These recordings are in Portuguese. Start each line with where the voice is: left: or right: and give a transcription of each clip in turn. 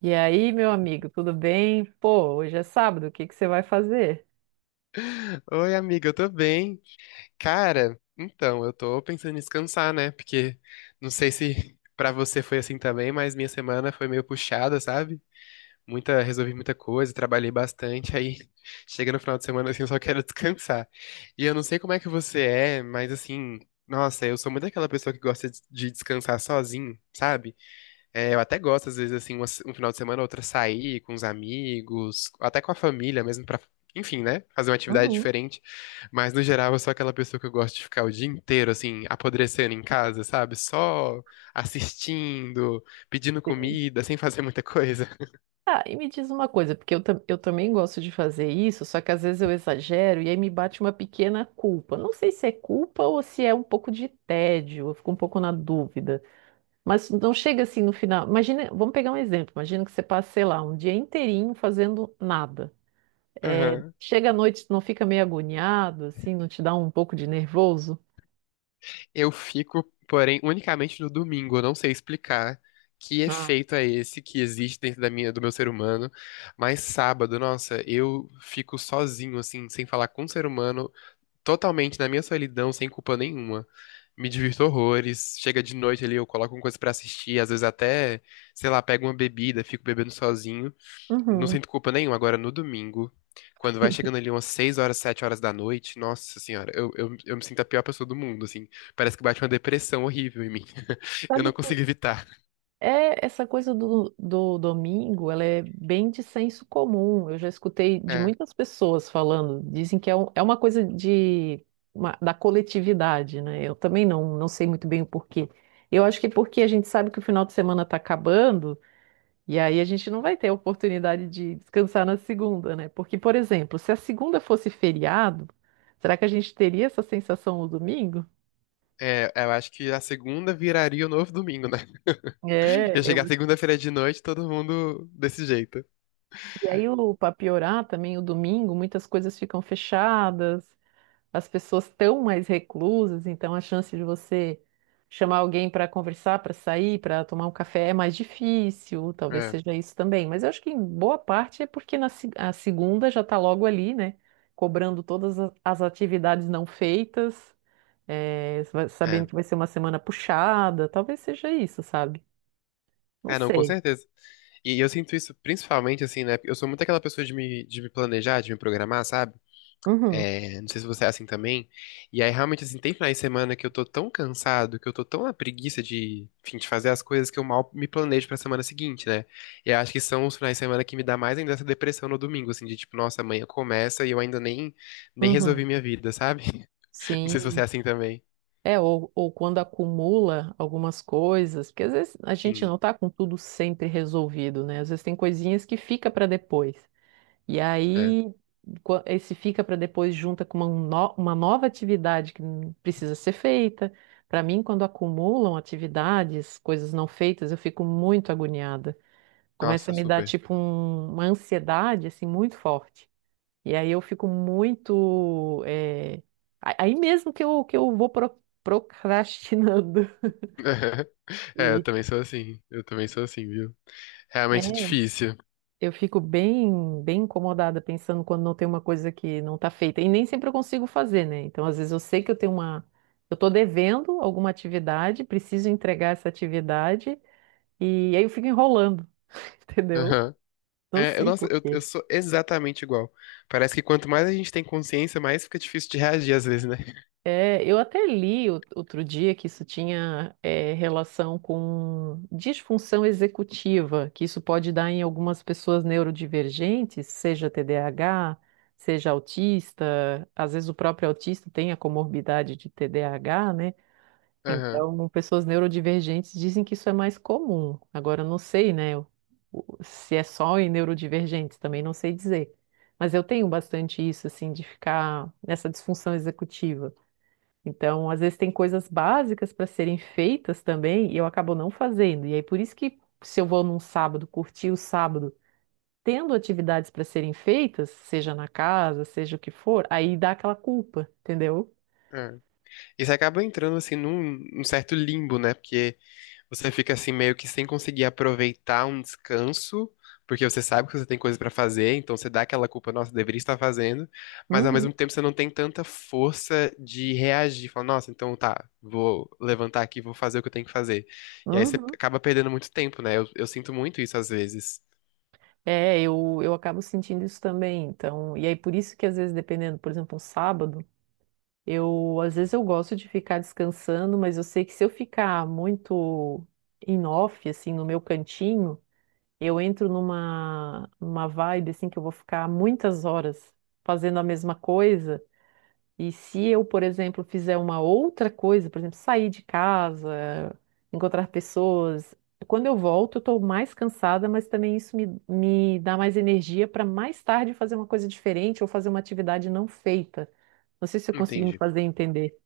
right: E aí, meu amigo, tudo bem? Pô, hoje é sábado, o que que você vai fazer?
left: Oi, amiga, eu tô bem. Cara, então, eu tô pensando em descansar, né? Porque não sei se pra você foi assim também, mas minha semana foi meio puxada, sabe? Muita, resolvi muita coisa, trabalhei bastante, aí chega no final de semana assim, eu só quero descansar. E eu não sei como é que você é, mas assim, nossa, eu sou muito aquela pessoa que gosta de descansar sozinho, sabe? É, eu até gosto, às vezes, assim, uma se- um final de semana, outra sair com os amigos, até com a família mesmo, pra, enfim, né? Fazer uma atividade
right: Uhum,
left: diferente. Mas, no geral, eu sou aquela pessoa que eu gosto de ficar o dia inteiro, assim, apodrecendo em casa, sabe? Só assistindo, pedindo
right: sim.
left: comida, sem fazer muita coisa.
right: Ah, e me diz uma coisa, porque eu também gosto de fazer isso, só que às vezes eu exagero e aí me bate uma pequena culpa. Não sei se é culpa ou se é um pouco de tédio, eu fico um pouco na dúvida. Mas não chega assim no final. Imagina, vamos pegar um exemplo. Imagina que você passa, sei lá, um dia inteirinho fazendo nada. É,
left: Aham.
right: chega à noite, não fica meio agoniado, assim, não te dá um pouco de nervoso?
left: Eu fico, porém, unicamente no domingo. Eu não sei explicar que
right: Ah,
left: efeito é esse que existe dentro do meu ser humano. Mas sábado, nossa, eu fico sozinho, assim, sem falar com o ser humano, totalmente na minha solidão, sem culpa nenhuma. Me divirto horrores. Chega de noite ali, eu coloco uma coisa pra assistir, às vezes até, sei lá, pego uma bebida, fico bebendo sozinho. Não
right: uhum.
left: sinto culpa nenhuma. Agora, no domingo, quando vai chegando ali umas 6 horas, 7 horas da noite, nossa senhora, eu me sinto a pior pessoa do mundo, assim. Parece que bate uma depressão horrível em mim. Eu não
right: Sabe que
left: consigo evitar.
right: é, essa coisa do domingo, ela é bem de senso comum. Eu já escutei de
left: É.
right: muitas pessoas falando, dizem que é, é uma coisa de, da coletividade, né? Eu também não sei muito bem o porquê. Eu acho que é porque a gente sabe que o final de semana está acabando, e aí a gente não vai ter a oportunidade de descansar na segunda, né? Porque, por exemplo, se a segunda fosse feriado, será que a gente teria essa sensação no domingo?
left: É, eu acho que a segunda viraria o novo domingo, né?
right: É,
left: Ia
right: eu.
left: chegar segunda-feira de noite, todo mundo desse jeito.
right: E aí, para piorar também, o domingo, muitas coisas ficam fechadas, as pessoas estão mais reclusas, então a chance de você chamar alguém para conversar, para sair, para tomar um café é mais difícil, talvez
left: É,
right: seja isso também. Mas eu acho que em boa parte é porque na, se- a segunda já está logo ali, né? Cobrando as atividades não feitas, sabendo
left: é.
right: que vai ser uma semana puxada, talvez seja isso, sabe? Não
left: É, não, com
right: sei.
left: certeza. E eu sinto isso principalmente assim, né? Eu sou muito aquela pessoa de me planejar, de me programar, sabe?
right: Uhum,
left: É, não sei se você é assim também. E aí, realmente, assim, tem finais de semana que eu tô tão cansado, que eu tô tão na preguiça de, enfim, de fazer as coisas que eu mal me planejo pra semana seguinte, né? E eu acho que são os finais de semana que me dá mais ainda essa depressão no domingo, assim, de tipo, nossa, amanhã começa e eu ainda nem, nem resolvi
right: uhum.
left: minha vida, sabe? Não sei se você é
right: Sim.
left: assim também.
right: É, ou quando acumula algumas coisas, porque às vezes a gente
left: Sim,
right: não tá com tudo sempre resolvido, né? Às vezes tem coisinhas que fica para depois. E
left: é.
right: aí, esse fica para depois junta com uma, no- uma nova atividade que precisa ser feita. Para mim, quando acumulam atividades, coisas não feitas, eu fico muito agoniada. Começa
left: Nossa,
right: a me dar,
left: super.
right: tipo, uma ansiedade, assim, muito forte. E aí eu fico muito. Aí mesmo que eu vou procrastinando.
left: É, eu
right: E
left: também sou assim. Eu também sou assim, viu? Realmente é
right: é,
left: difícil.
right: eu fico bem, bem incomodada pensando quando não tem uma coisa que não está feita. E nem sempre eu consigo fazer, né? Então, às vezes eu sei que eu tenho uma. Eu estou devendo alguma atividade, preciso entregar essa atividade, e aí eu fico enrolando, entendeu?
left: Aham.
right: Não
left: É,
right: sei por
left: eu
right: quê.
left: sou exatamente igual. Parece que quanto mais a gente tem consciência, mais fica difícil de reagir às vezes, né?
right: É, eu até li outro dia que isso tinha é, relação com disfunção executiva, que isso pode dar em algumas pessoas neurodivergentes, seja TDAH, seja autista, às vezes o próprio autista tem a comorbidade de TDAH, né?
left: Aham.
right: Então, pessoas neurodivergentes dizem que isso é mais comum. Agora, eu não sei, né, se é só em neurodivergentes, também não sei dizer. Mas eu tenho bastante isso, assim, de ficar nessa disfunção executiva. Então, às vezes tem coisas básicas para serem feitas também e eu acabo não fazendo. E aí, por isso que se eu vou num sábado, curtir o sábado, tendo atividades para serem feitas, seja na casa, seja o que for, aí dá aquela culpa, entendeu?
left: É. E você acaba entrando assim num certo limbo, né? Porque você fica assim meio que sem conseguir aproveitar um descanso, porque você sabe que você tem coisa pra fazer, então você dá aquela culpa, nossa, deveria estar fazendo, mas ao mesmo
right: Uhum,
left: tempo você não tem tanta força de reagir, falar, nossa, então tá, vou levantar aqui, vou fazer o que eu tenho que fazer. E aí você
right: uhum.
left: acaba perdendo muito tempo, né? Eu sinto muito isso às vezes.
right: É, eu acabo sentindo isso também. Então, e aí por isso que às vezes, dependendo, por exemplo, um sábado, eu às vezes eu gosto de ficar descansando, mas eu sei que se eu ficar muito em off, assim, no meu cantinho. Eu entro numa vibe assim que eu vou ficar muitas horas fazendo a mesma coisa. E se eu, por exemplo, fizer uma outra coisa, por exemplo, sair de casa, encontrar pessoas, quando eu volto, eu estou mais cansada, mas também isso me dá mais energia para mais tarde fazer uma coisa diferente ou fazer uma atividade não feita. Não sei se eu consegui me
left: Entendi.
right: fazer entender.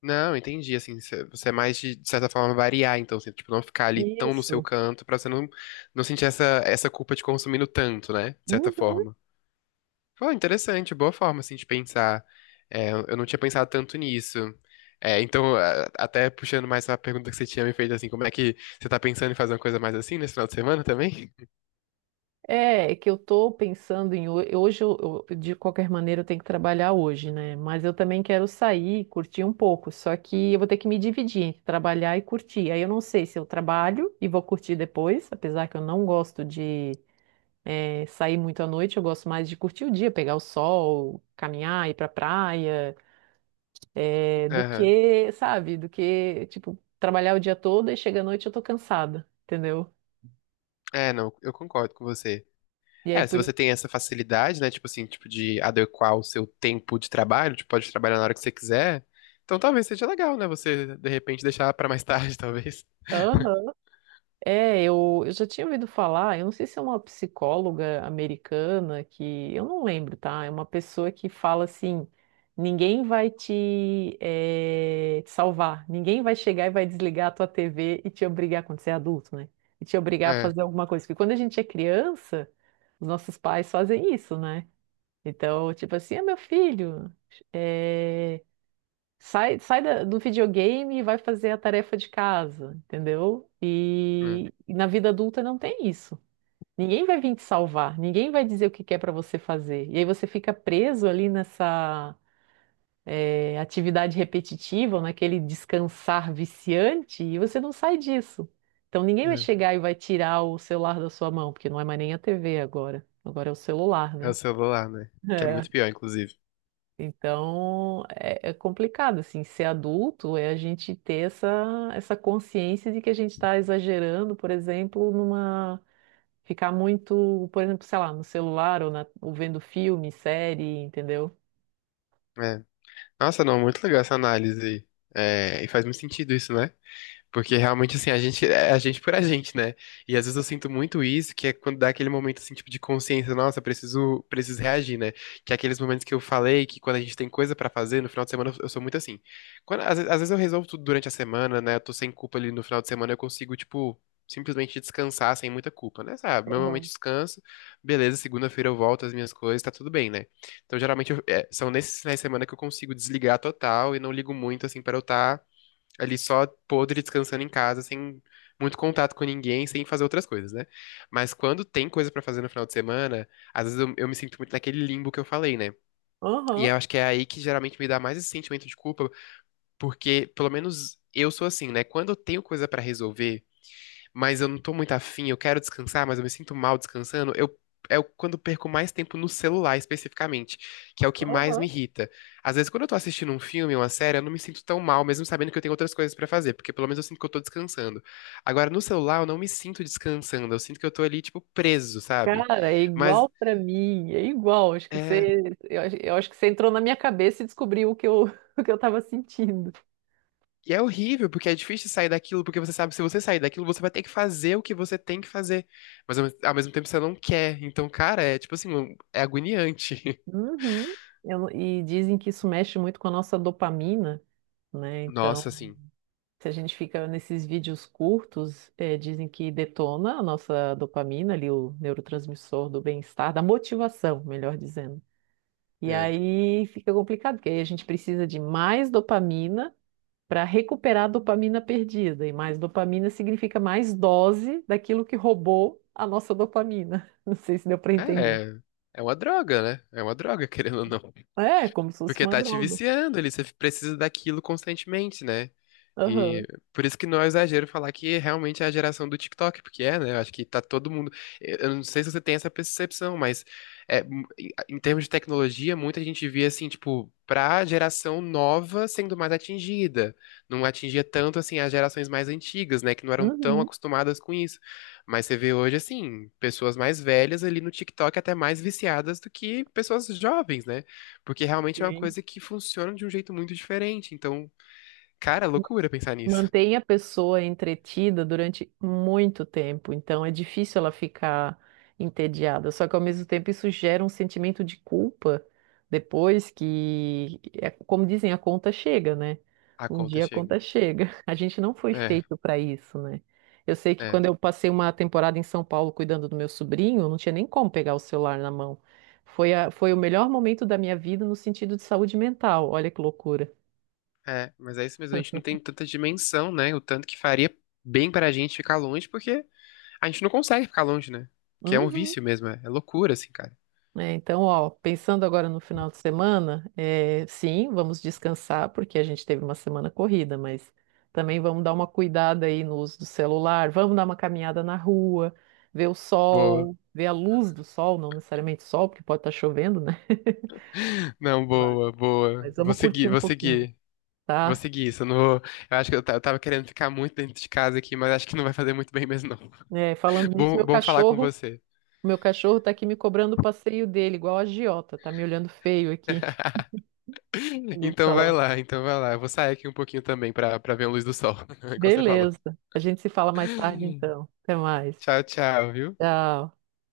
left: Não, entendi, assim, você é mais de certa forma variar, então, assim, tipo, não ficar ali tão no seu
right: Isso.
left: canto, pra você não, não sentir essa culpa de consumindo tanto, né? De certa
right: Uhum.
left: forma. Pô, interessante, boa forma, assim, de pensar. É, eu não tinha pensado tanto nisso. É, então, até puxando mais a pergunta que você tinha me feito, assim, como é que você tá pensando em fazer uma coisa mais assim nesse final de semana também?
right: É, é que eu tô pensando em hoje, de qualquer maneira, eu tenho que trabalhar hoje, né? Mas eu também quero sair, curtir um pouco. Só que eu vou ter que me dividir entre trabalhar e curtir. Aí eu não sei se eu trabalho e vou curtir depois, apesar que eu não gosto de sair muito à noite, eu gosto mais de curtir o dia, pegar o sol, caminhar, ir pra praia, do
left: Aham.
right: que, sabe, do que, tipo, trabalhar o dia todo e chega à noite eu tô cansada, entendeu?
left: É, não, eu concordo com você.
right: E aí
left: É, se
right: por
left: você tem essa facilidade, né, tipo assim, tipo de adequar o seu tempo de trabalho, tipo, pode trabalhar na hora que você quiser, então talvez seja legal, né, você, de repente, deixar pra mais tarde, talvez.
right: isso. É, eu já tinha ouvido falar, eu não sei se é uma psicóloga americana que, eu não lembro, tá? É uma pessoa que fala assim, ninguém vai te salvar, ninguém vai chegar e vai desligar a tua TV e te obrigar, quando você é adulto, né? E te obrigar a
left: É,
right: fazer alguma coisa. Porque quando a gente é criança, os nossos pais fazem isso, né? Então, tipo assim, ah, meu filho, eh, sai do videogame e vai fazer a tarefa de casa, entendeu?
left: é,
right: E na vida adulta não tem isso. Ninguém vai vir te salvar, ninguém vai dizer o que que é para você fazer. E aí você fica preso ali nessa é, atividade repetitiva, ou naquele descansar viciante, e você não sai disso. Então ninguém vai
left: é.
right: chegar e vai tirar o celular da sua mão, porque não é mais nem a TV agora. Agora é o celular,
left: É o
right: né?
left: celular, né, que é
right: É.
left: muito pior, inclusive.
right: Então, é, é complicado, assim, ser adulto é a gente ter essa, essa consciência de que a gente está exagerando, por exemplo, numa... Ficar muito, por exemplo, sei lá, no celular ou, ou vendo filme, série, entendeu?
left: É. Nossa, não, muito legal essa análise aí. É, e faz muito sentido isso, né? Porque realmente, assim, a gente é a gente por a gente, né? E às vezes eu sinto muito isso, que é quando dá aquele momento, assim, tipo, de consciência, nossa, preciso reagir, né? Que é aqueles momentos que eu falei, que quando a gente tem coisa pra fazer, no final de semana eu sou muito assim. Quando, às vezes eu resolvo tudo durante a semana, né? Eu tô sem culpa ali no final de semana, eu consigo, tipo, simplesmente descansar sem muita culpa, né? Sabe? Meu momento de
right: Aham,
left: descanso, beleza, segunda-feira eu volto às minhas coisas, tá tudo bem, né? Então, geralmente, é, são nesses finais de semana que eu consigo desligar total e não ligo muito, assim, para eu estar ali só podre, descansando em casa, sem muito contato com ninguém, sem fazer outras coisas, né? Mas quando tem coisa pra fazer no final de semana, às vezes eu me sinto muito naquele limbo que eu falei, né? E
right: aham,
left: eu acho que é aí que geralmente me dá mais esse sentimento de culpa, porque pelo menos eu sou assim, né? Quando eu tenho coisa pra resolver mas eu não tô muito afim, eu quero descansar, mas eu me sinto mal descansando, quando eu perco mais tempo no celular especificamente, que é o que mais
right: aham.
left: me irrita. Às vezes, quando eu tô assistindo um filme, uma série, eu não me sinto tão mal, mesmo sabendo que eu tenho outras coisas pra fazer, porque pelo menos eu sinto que eu tô descansando. Agora, no celular, eu não me sinto descansando, eu sinto que eu tô ali, tipo, preso, sabe?
right: Cara, é
left: Mas
right: igual pra mim, é igual. Acho que
left: é.
right: você, eu acho que você entrou na minha cabeça e descobriu o que eu, o que eu tava sentindo.
left: E é horrível, porque é difícil sair daquilo, porque você sabe que se você sair daquilo, você vai ter que fazer o que você tem que fazer. Mas ao mesmo tempo você não quer. Então, cara, é tipo assim, é agoniante.
right: Uhum. Eu não. E dizem que isso mexe muito com a nossa dopamina, né?
left: Nossa,
right: Então,
left: assim.
right: se a gente fica nesses vídeos curtos, dizem que detona a nossa dopamina, ali o neurotransmissor do bem-estar, da motivação, melhor dizendo. E
left: É.
right: aí fica complicado, porque aí a gente precisa de mais dopamina para recuperar a dopamina perdida. E mais dopamina significa mais dose daquilo que roubou a nossa dopamina. Não sei se deu para entender.
left: É, é uma droga, né? É uma droga, querendo ou não.
right: É, como se fosse
left: Porque
right: uma
left: tá te
right: droga.
left: viciando ali, você precisa daquilo constantemente, né?
right: Aham.
left: E por isso que não é exagero falar que realmente é a geração do TikTok, porque é, né? Eu acho que tá todo mundo. Eu não sei se você tem essa percepção, mas é, em termos de tecnologia, muita gente via assim, tipo, pra geração nova sendo mais atingida. Não atingia tanto assim as gerações mais antigas, né? Que não eram tão
right: Uhum.
left: acostumadas com isso. Mas você vê hoje, assim, pessoas mais velhas ali no TikTok até mais viciadas do que pessoas jovens, né? Porque realmente é uma
right: Sim.
left: coisa que funciona de um jeito muito diferente. Então, cara, é loucura pensar nisso.
right: Mantém a pessoa entretida durante muito tempo, então é difícil ela ficar entediada. Só que ao mesmo tempo isso gera um sentimento de culpa depois que, é como dizem, a conta chega, né?
left: A
right: Um
left: conta
right: dia a
left: chega.
right: conta chega. A gente não foi
left: É,
right: feito para isso, né? Eu sei que
left: é,
right: quando eu passei uma temporada em São Paulo cuidando do meu sobrinho, eu não tinha nem como pegar o celular na mão. Foi o melhor momento da minha vida no sentido de saúde mental. Olha que loucura.
left: é. Mas é isso mesmo, a gente não tem tanta dimensão, né? O tanto que faria bem pra gente ficar longe, porque a gente não consegue ficar longe, né? Que é um
right: Uhum.
left: vício mesmo, é, é loucura, assim, cara.
right: Né? Então, ó, pensando agora no final de semana, é, sim, vamos descansar, porque a gente teve uma semana corrida, mas também vamos dar uma cuidada aí no uso do celular, vamos dar uma caminhada na rua, ver o
left: Boa.
right: sol, ver a luz do sol, não necessariamente sol, porque pode estar chovendo, né?
left: Não,
right: Mas
left: boa, boa.
right: mas
left: Vou
right: vamos curtir
left: seguir,
right: um
left: vou
right: pouquinho,
left: seguir. Vou
right: tá?
left: seguir isso. Eu, não vou- eu acho que eu tava querendo ficar muito dentro de casa aqui, mas acho que não vai fazer muito bem mesmo, não.
right: É, falando nisso,
left: Bom, bom falar com você.
right: meu cachorro tá aqui me cobrando o passeio dele, igual a agiota, tá me olhando feio aqui. Olhei de
left: Então vai
right: celular.
left: lá, então vai lá. Eu vou sair aqui um pouquinho também pra, pra ver a luz do sol, como você falou.
right: Beleza. A gente se fala mais tarde, então. Até mais.
left: Tchau, tchau, viu?
right: Tchau.